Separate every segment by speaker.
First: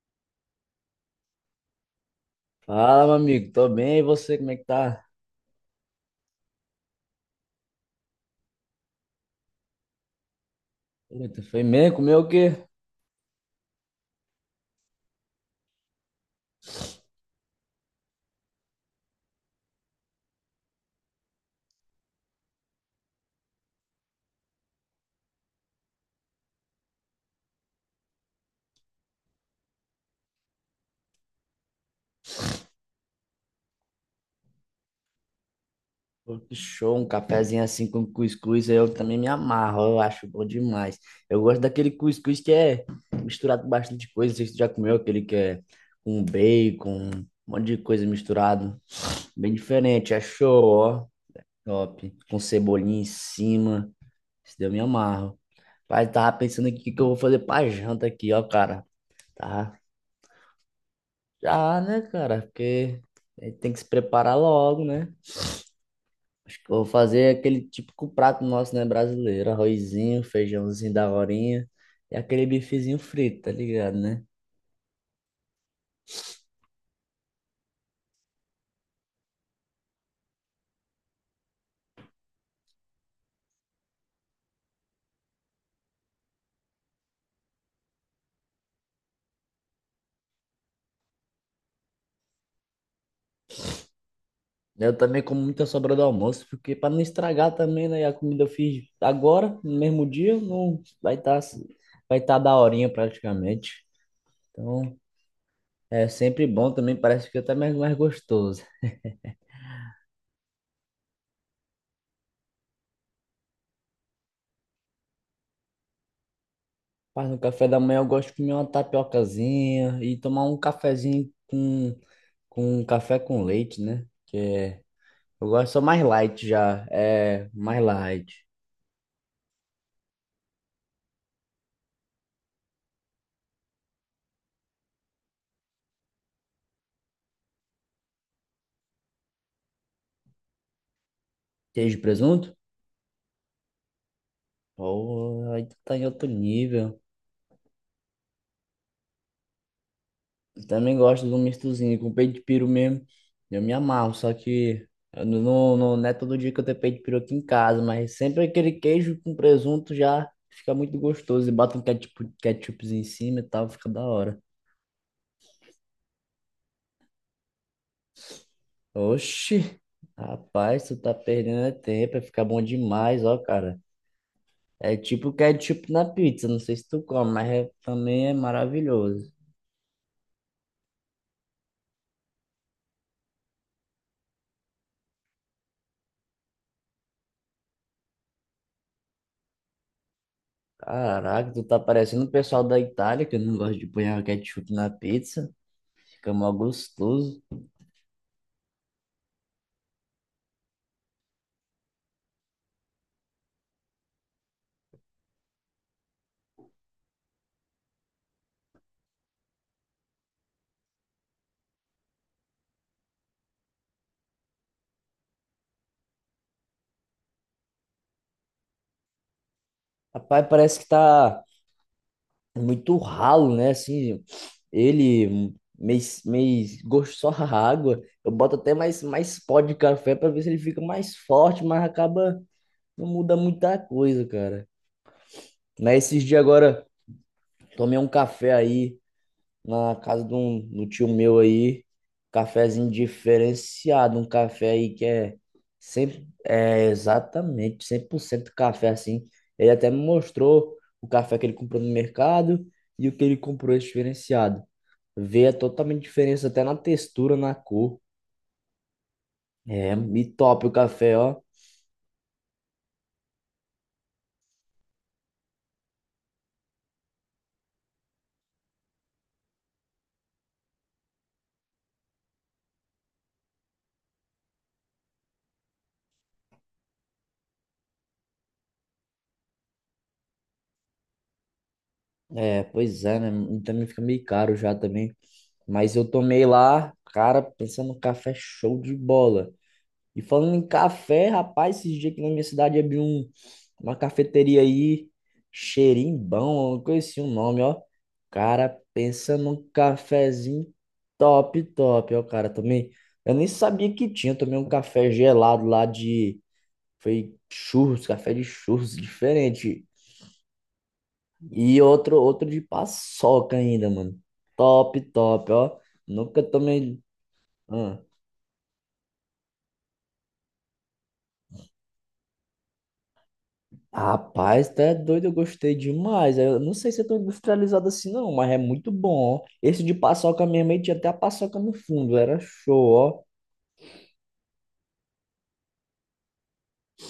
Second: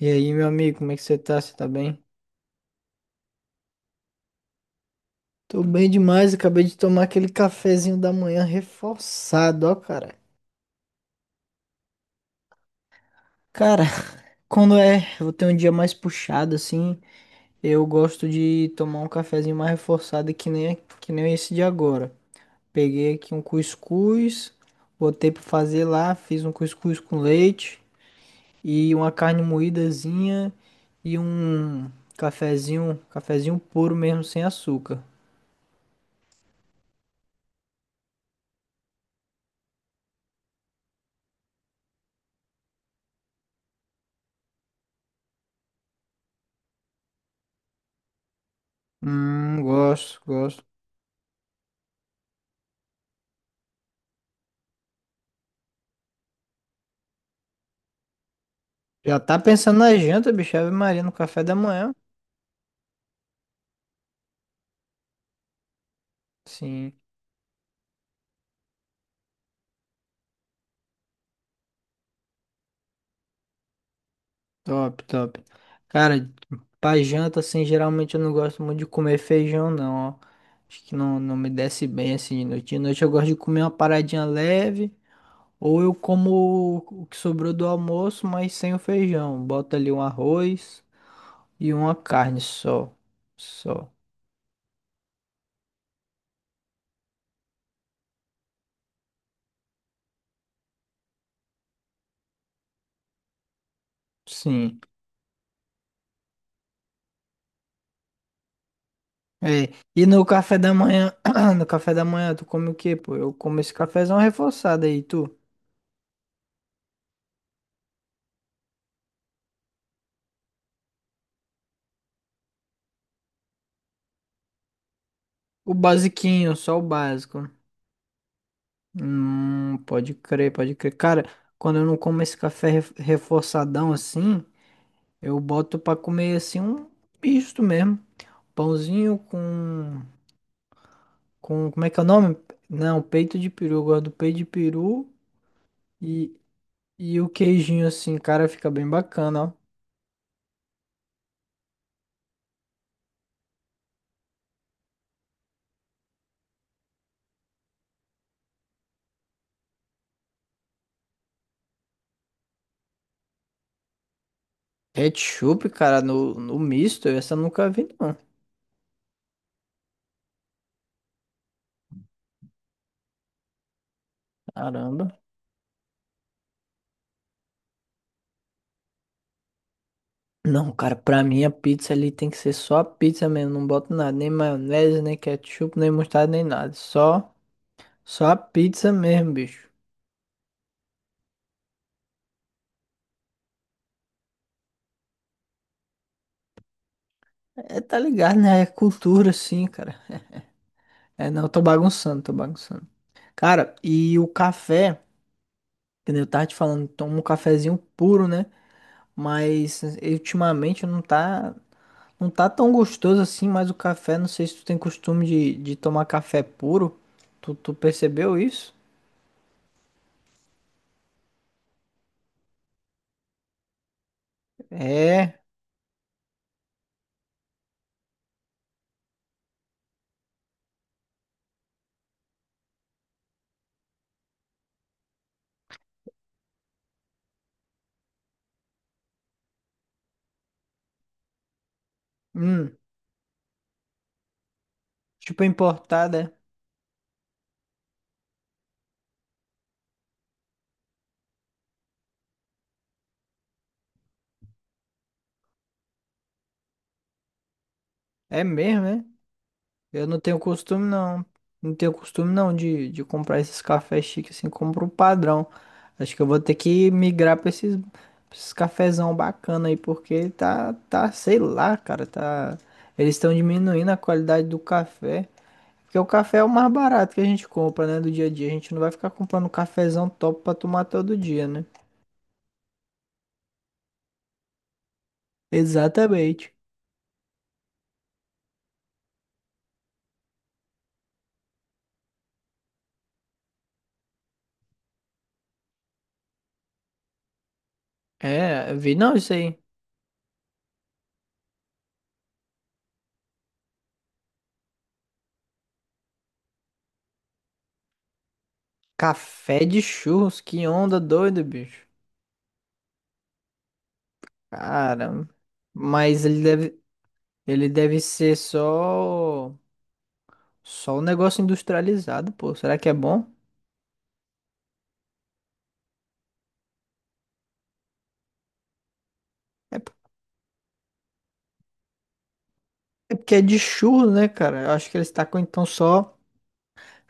Speaker 1: E aí, meu amigo, como é que você tá? Você tá bem?
Speaker 2: Fala, meu amigo, tô bem, e você, como é que tá?
Speaker 1: Tô bem demais, acabei de tomar aquele cafezinho da manhã reforçado, ó, cara.
Speaker 2: Eita, foi mesmo? Comeu o quê?
Speaker 1: Cara, quando é, eu tenho um dia mais puxado assim, eu gosto de tomar um cafezinho mais reforçado que nem esse de agora. Peguei aqui um cuscuz, botei pra fazer lá, fiz um cuscuz com leite e uma carne moídazinha e um cafezinho, cafezinho puro mesmo sem açúcar.
Speaker 2: Pô, que show, um cafezinho assim com cuscuz, eu também me amarro, eu acho bom demais. Eu gosto daquele cuscuz que é misturado com bastante coisa, não sei se tu já comeu aquele que é com bacon, um monte de coisa misturado, bem diferente, é
Speaker 1: Gosto, gosto.
Speaker 2: show, ó, top, com cebolinha em cima, isso daí eu me amarro. Pai, tava pensando aqui o que que eu vou fazer pra janta aqui, ó, cara,
Speaker 1: Já tá
Speaker 2: tá?
Speaker 1: pensando na janta, bicho. Ave Maria no café da
Speaker 2: Já,
Speaker 1: manhã.
Speaker 2: né, cara? Porque a gente tem que se preparar logo, né? Acho que eu vou
Speaker 1: Sim,
Speaker 2: fazer aquele típico prato nosso, né, brasileiro. Arrozinho, feijãozinho da horinha e aquele bifezinho frito, tá ligado, né?
Speaker 1: top, top. Cara, pra janta, assim, geralmente eu não gosto muito de comer feijão, não, ó. Acho que não me desce bem, assim, de noite. De noite eu gosto de comer uma paradinha leve, ou eu como o que sobrou do almoço, mas sem o feijão. Bota ali um arroz e uma carne só. Só.
Speaker 2: Eu também como muita sobra do almoço, porque para não estragar também, né? E a comida eu fiz agora, no mesmo dia, não vai estar vai tá da horinha praticamente.
Speaker 1: Sim.
Speaker 2: Então, é sempre bom também, parece que é até mais gostoso.
Speaker 1: É, e no café da manhã, no café da manhã, tu come o quê, pô? Eu como esse cafezão reforçado aí, tu?
Speaker 2: Mas no café da manhã eu gosto de comer uma tapiocazinha e tomar um cafezinho com café com leite, né? Que é, eu gosto
Speaker 1: O
Speaker 2: só mais light
Speaker 1: basiquinho, só o
Speaker 2: já, é
Speaker 1: básico.
Speaker 2: mais light.
Speaker 1: Pode crer, pode crer. Cara, quando eu não como esse reforçadão assim, eu boto pra comer assim um misto mesmo. Pãozinho com, como é
Speaker 2: Queijo
Speaker 1: que
Speaker 2: e
Speaker 1: é o nome?
Speaker 2: presunto?
Speaker 1: Não, peito de peru. Eu gosto do peito de peru
Speaker 2: Pô, aí tu tá em outro
Speaker 1: e,
Speaker 2: nível.
Speaker 1: e o queijinho assim, cara, fica bem bacana, ó.
Speaker 2: Eu também gosto de um mistozinho com peito de peru mesmo. Eu me amarro, só que eu não é todo dia que eu tenho peito de peru aqui em casa, mas sempre aquele queijo com presunto já fica muito gostoso. E bota um ketchup, ketchupzinho em cima e tal, fica da hora.
Speaker 1: Ketchup, cara, no misto, essa eu nunca vi, não.
Speaker 2: Oxi, rapaz, tu tá perdendo é tempo, vai ficar bom demais, ó, cara. É
Speaker 1: Caramba.
Speaker 2: tipo ketchup na pizza, não sei se tu come, mas também é maravilhoso.
Speaker 1: Não, cara, pra mim a pizza ali tem que ser só a pizza mesmo, não boto nada, nem maionese, nem ketchup, nem mostarda, nem nada. Só a pizza mesmo, bicho.
Speaker 2: Caraca, tu tá parecendo o pessoal da Itália, que não gosta de pôr ketchup na pizza. Fica mó gostoso.
Speaker 1: É, tá ligado, né? É cultura, sim, cara. É, não, eu tô bagunçando, tô bagunçando. Cara, e o café, que nem eu tava te falando, tomo um cafezinho puro, né? Mas ultimamente não tá tão gostoso assim, mas o café, não sei se tu tem costume de tomar café puro. Tu percebeu isso?
Speaker 2: Rapaz, parece que tá muito ralo, né? Assim,
Speaker 1: É.
Speaker 2: ele meio gosto só a água. Eu boto até mais pó de café pra ver se ele fica mais forte, mas acaba não muda muita coisa, cara. Mas esses dias agora, tomei um café aí na casa de do tio meu aí,
Speaker 1: Hum.
Speaker 2: cafezinho diferenciado, um café aí que é,
Speaker 1: Tipo é
Speaker 2: sempre,
Speaker 1: importada.
Speaker 2: é exatamente 100% café assim. Ele até me mostrou o café que ele comprou no mercado e o que ele comprou esse diferenciado. Vê a totalmente diferença até na textura, na cor.
Speaker 1: É mesmo, né?
Speaker 2: É,
Speaker 1: Eu não
Speaker 2: e
Speaker 1: tenho
Speaker 2: top o
Speaker 1: costume,
Speaker 2: café,
Speaker 1: não.
Speaker 2: ó.
Speaker 1: Não tenho costume, não, de comprar esses cafés chiques assim, compro o padrão. Acho que eu vou ter que migrar pra pra esses cafezão bacana aí, porque sei lá, cara, tá... Eles estão diminuindo a qualidade do café. Porque o café é o mais barato que a gente compra, né, do dia a dia. A gente não vai ficar comprando cafezão top pra tomar todo dia, né?
Speaker 2: É, pois é, né? E também fica meio caro já também. Mas eu tomei
Speaker 1: Exatamente.
Speaker 2: lá, cara, pensando no café show de bola. E falando em café, rapaz, esses dias aqui na minha cidade abriu uma cafeteria aí, Xerimbão, eu não conheci o nome, ó.
Speaker 1: É,
Speaker 2: Cara,
Speaker 1: eu vi não isso
Speaker 2: pensa
Speaker 1: aí.
Speaker 2: num cafezinho top, top, ó, cara, também. Eu nem sabia que tinha, eu tomei um café gelado lá foi churros, café de churros,
Speaker 1: Café de
Speaker 2: diferente.
Speaker 1: churros, que onda doida,
Speaker 2: E
Speaker 1: bicho.
Speaker 2: outro de paçoca ainda, mano. Top,
Speaker 1: Cara,
Speaker 2: top, ó.
Speaker 1: mas
Speaker 2: Nunca tomei...
Speaker 1: ele
Speaker 2: Ah.
Speaker 1: deve ser só, só um negócio industrializado, pô. Será que é bom?
Speaker 2: Rapaz, tá doido, eu gostei demais. Eu não sei se é tão industrializado assim, não, mas é muito bom, ó.
Speaker 1: É,
Speaker 2: Esse
Speaker 1: p-
Speaker 2: de paçoca mesmo, aí tinha até a paçoca no fundo, era show,
Speaker 1: é
Speaker 2: ó.
Speaker 1: porque é de churro, né, cara? Eu acho que eles tacam então só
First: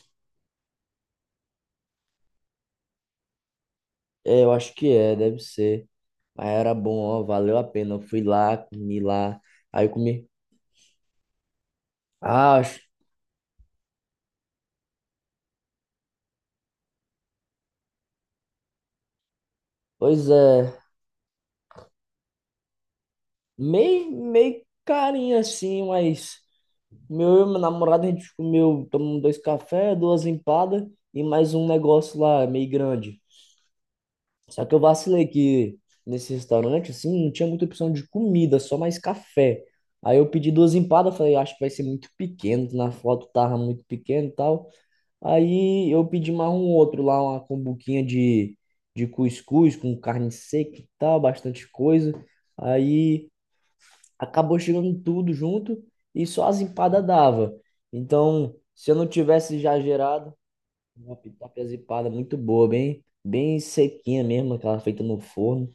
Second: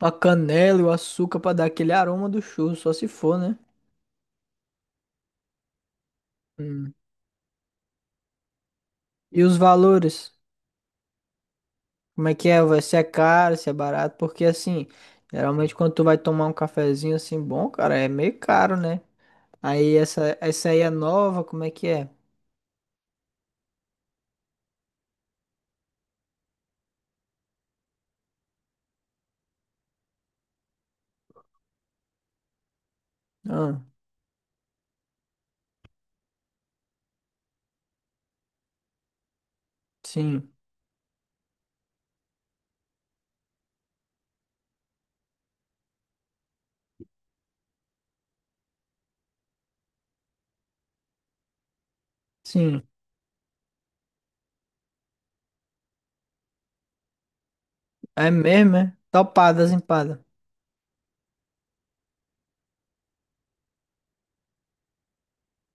Speaker 1: a canela e o açúcar pra dar aquele aroma do churro, só se for, né?
Speaker 2: É, eu acho que é, deve ser. Mas era
Speaker 1: Hum.
Speaker 2: bom, ó, valeu a pena. Eu fui lá, comi lá,
Speaker 1: E os
Speaker 2: aí eu
Speaker 1: valores?
Speaker 2: comi.
Speaker 1: Como é que
Speaker 2: Ah,
Speaker 1: é?
Speaker 2: acho-
Speaker 1: Vai ser caro, se é barato? Porque assim, geralmente quando tu vai tomar um cafezinho assim bom, cara, é meio caro, né? Aí
Speaker 2: Pois
Speaker 1: essa
Speaker 2: é,
Speaker 1: aí é nova, como é que é?
Speaker 2: meio, meio carinho assim, mas meu e meu namorado, a gente comeu, tomamos dois cafés, duas empadas e mais um negócio lá, meio grande.
Speaker 1: Ah,
Speaker 2: Só que eu vacilei que nesse restaurante, assim, não tinha muita opção de comida, só mais café. Aí eu pedi
Speaker 1: sim,
Speaker 2: duas empadas, falei, "Ah, acho que vai ser muito pequeno, na foto tava muito pequeno e tal". Aí eu pedi mais um outro lá, uma combuquinha de cuscuz com carne seca e tal, bastante coisa.
Speaker 1: sim.
Speaker 2: Aí acabou chegando tudo junto e só as empadas dava.
Speaker 1: É
Speaker 2: Então,
Speaker 1: mesmo,
Speaker 2: se
Speaker 1: é?
Speaker 2: eu não tivesse
Speaker 1: Topadas
Speaker 2: já
Speaker 1: empadas.
Speaker 2: gerado, uma pitaca empadas é muito boa, bem, bem sequinha mesmo, aquela feita no forno.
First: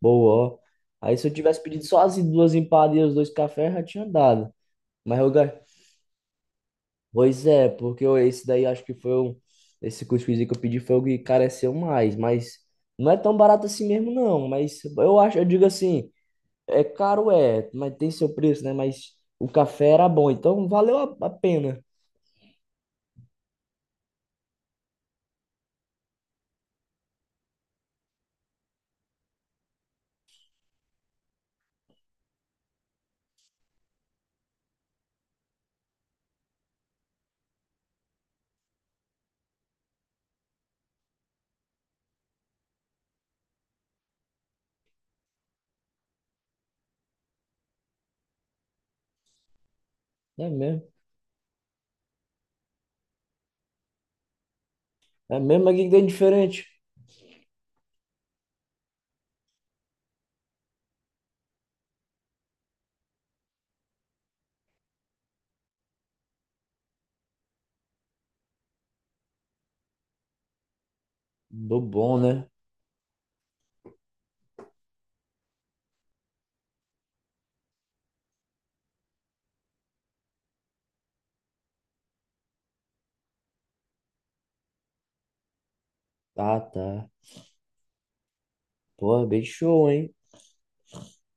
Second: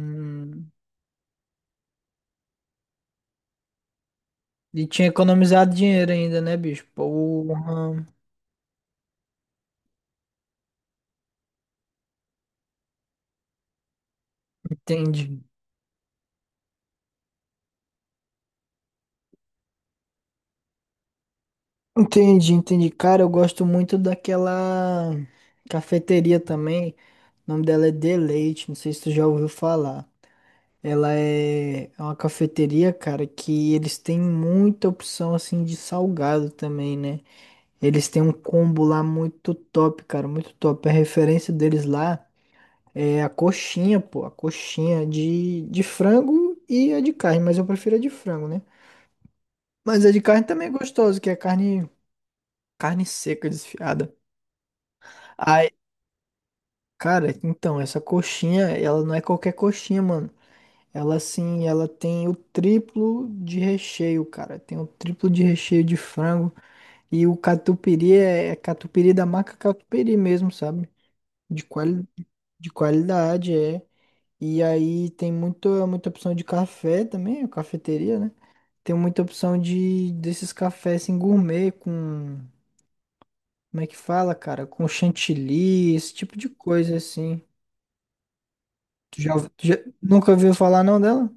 Speaker 2: Boa, ó. Aí se eu tivesse pedido só as duas empadas e os dois cafés, já tinha dado.
Speaker 1: e tinha
Speaker 2: Mas eu... ga-
Speaker 1: economizado dinheiro ainda, né, bicho?
Speaker 2: Pois é, porque
Speaker 1: Porra,
Speaker 2: esse daí acho que foi o... Esse cuscuzinho que eu pedi foi o que careceu mais. Mas não é tão barato assim mesmo, não. Mas eu acho,
Speaker 1: entendi.
Speaker 2: eu digo assim, é caro, é, mas tem seu preço, né? Mas o café era bom, então valeu a pena.
Speaker 1: Entendi, entendi. Cara, eu gosto muito daquela cafeteria também. O nome dela é Deleite, não sei se tu já ouviu falar. Ela é uma cafeteria, cara, que eles têm muita opção assim de salgado também, né? Eles têm um combo lá muito top, cara, muito top. A referência deles lá. É a coxinha, pô, a coxinha de frango e a de carne, mas eu prefiro a de frango, né? Mas a de carne
Speaker 2: É
Speaker 1: também é
Speaker 2: mesmo.
Speaker 1: gostosa, que é carne, carne seca, desfiada.
Speaker 2: É mesmo,
Speaker 1: Ai,
Speaker 2: mas o que que tem de diferente?
Speaker 1: cara, então, essa coxinha, ela não é qualquer coxinha, mano. Ela, assim, ela tem o triplo de recheio, cara. Tem o triplo de recheio de frango. E o catupiry é catupiry da marca catupiry mesmo, sabe? De,
Speaker 2: Do
Speaker 1: quali,
Speaker 2: bom, né?
Speaker 1: de qualidade, é. E aí tem muita opção de café também, a cafeteria, né? Tem muita opção de desses cafés assim, gourmet, como é que fala, cara? Com chantilly, esse tipo de
Speaker 2: Tá,
Speaker 1: coisa
Speaker 2: tá.
Speaker 1: assim. Tu
Speaker 2: Pô,
Speaker 1: já,
Speaker 2: bem
Speaker 1: ouvi- tu já-
Speaker 2: show, hein?
Speaker 1: nunca ouviu falar não dela?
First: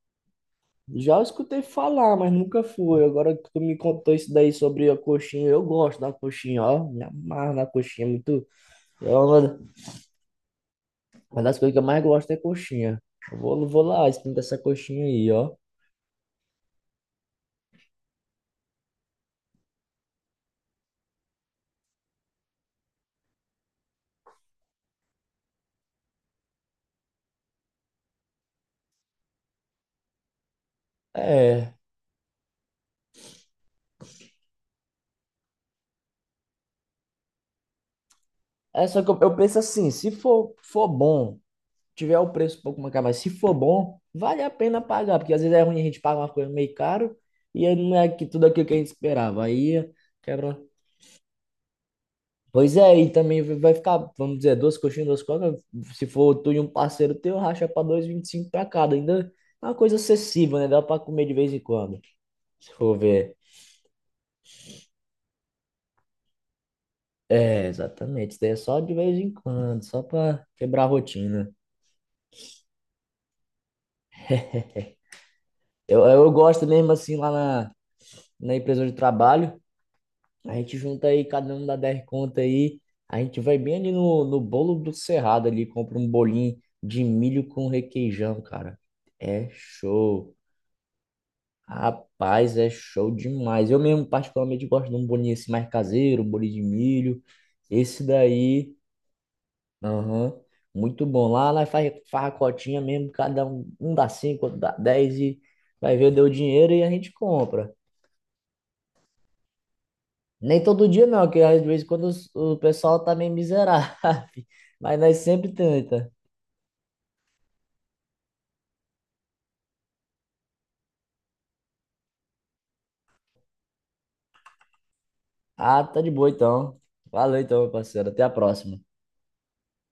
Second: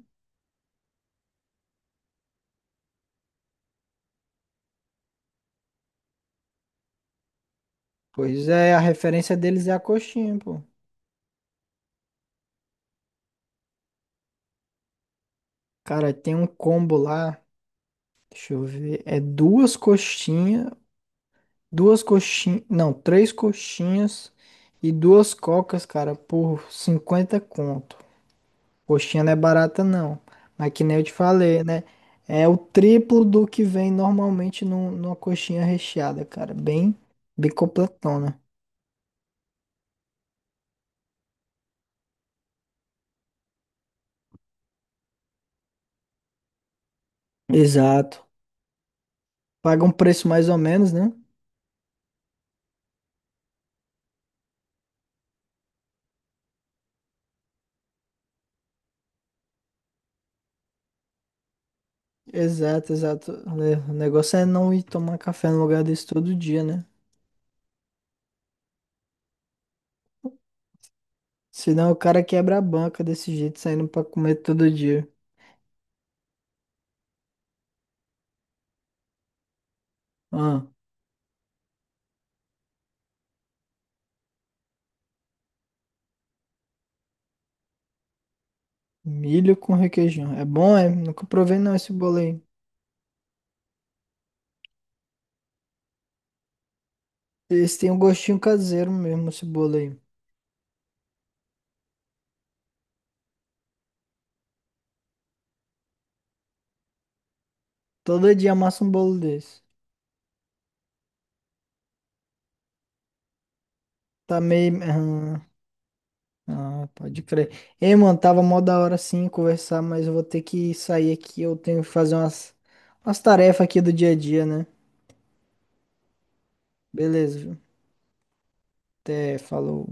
Speaker 2: Já escutei falar, mas nunca fui. Agora que tu me contou isso daí sobre a coxinha, eu gosto da coxinha, ó. Me amarro na coxinha, é muito.
Speaker 1: Pois é, a
Speaker 2: É
Speaker 1: referência
Speaker 2: uma
Speaker 1: deles é a coxinha, pô.
Speaker 2: uma das coisas que eu mais gosto é coxinha. Eu vou lá, experimentar essa coxinha aí, ó.
Speaker 1: Cara, tem um combo lá, deixa eu ver, é duas coxinhas, não, três coxinhas e duas cocas, cara, por 50 conto. Coxinha não é barata, não. Mas que nem eu te falei,
Speaker 2: É.
Speaker 1: né? É o triplo do que vem normalmente numa coxinha recheada, cara. Bem completona.
Speaker 2: É só que eu penso assim, se for bom, tiver o preço um pouco mais caro, mas se for bom, vale a pena pagar, porque às vezes é ruim a gente paga uma coisa meio caro e aí não é
Speaker 1: Exato.
Speaker 2: que tudo aquilo que a gente esperava.
Speaker 1: Paga um
Speaker 2: Aí
Speaker 1: preço mais ou
Speaker 2: quebra.
Speaker 1: menos, né?
Speaker 2: Pois é, e também vai ficar, vamos dizer, duas coxinhas, duas cocas. Se for tu e um parceiro teu, racha pra dois e vinte e cinco pra cada. Ainda é uma coisa acessível, né? Dá pra comer de vez em quando. Se
Speaker 1: Exato,
Speaker 2: for
Speaker 1: exato.
Speaker 2: ver.
Speaker 1: É, o negócio é não ir tomar café no lugar desse todo dia, né?
Speaker 2: É, exatamente. Isso daí é só de vez em quando, só pra quebrar a rotina.
Speaker 1: Senão o cara quebra a banca desse jeito, saindo pra comer todo dia.
Speaker 2: Eu gosto mesmo assim lá na empresa de trabalho. A
Speaker 1: Ah,
Speaker 2: gente junta aí, cada um dá 10 conta aí. A gente vai bem ali no bolo do Cerrado ali, compra um bolinho de milho com requeijão, cara. É
Speaker 1: milho com requeijão.
Speaker 2: show.
Speaker 1: É bom, é? Nunca provei não esse bolo aí.
Speaker 2: Rapaz, é show demais. Eu mesmo, particularmente, gosto de um bolinho assim mais caseiro, um bolinho de milho.
Speaker 1: Eles têm um
Speaker 2: Esse
Speaker 1: gostinho
Speaker 2: daí,
Speaker 1: caseiro mesmo, esse bolo aí.
Speaker 2: aham, muito bom. Lá faz farracotinha mesmo, cada um, um dá cinco, outro dá 10 e vai ver, deu dinheiro e a gente compra.
Speaker 1: Todo dia amassa um bolo desse.
Speaker 2: Nem todo dia não, que às vezes quando o pessoal tá meio miserável,
Speaker 1: Tá meio.
Speaker 2: mas nós sempre tenta.
Speaker 1: Ah, pode crer. Ei, mano, tava mó da hora sim conversar, mas eu vou ter que sair aqui. Eu tenho que fazer umas tarefas aqui do dia a dia, né?
Speaker 2: Ah, tá de boa então.
Speaker 1: Beleza,
Speaker 2: Valeu
Speaker 1: viu?
Speaker 2: então, meu parceiro. Até a próxima.
Speaker 1: Até falou.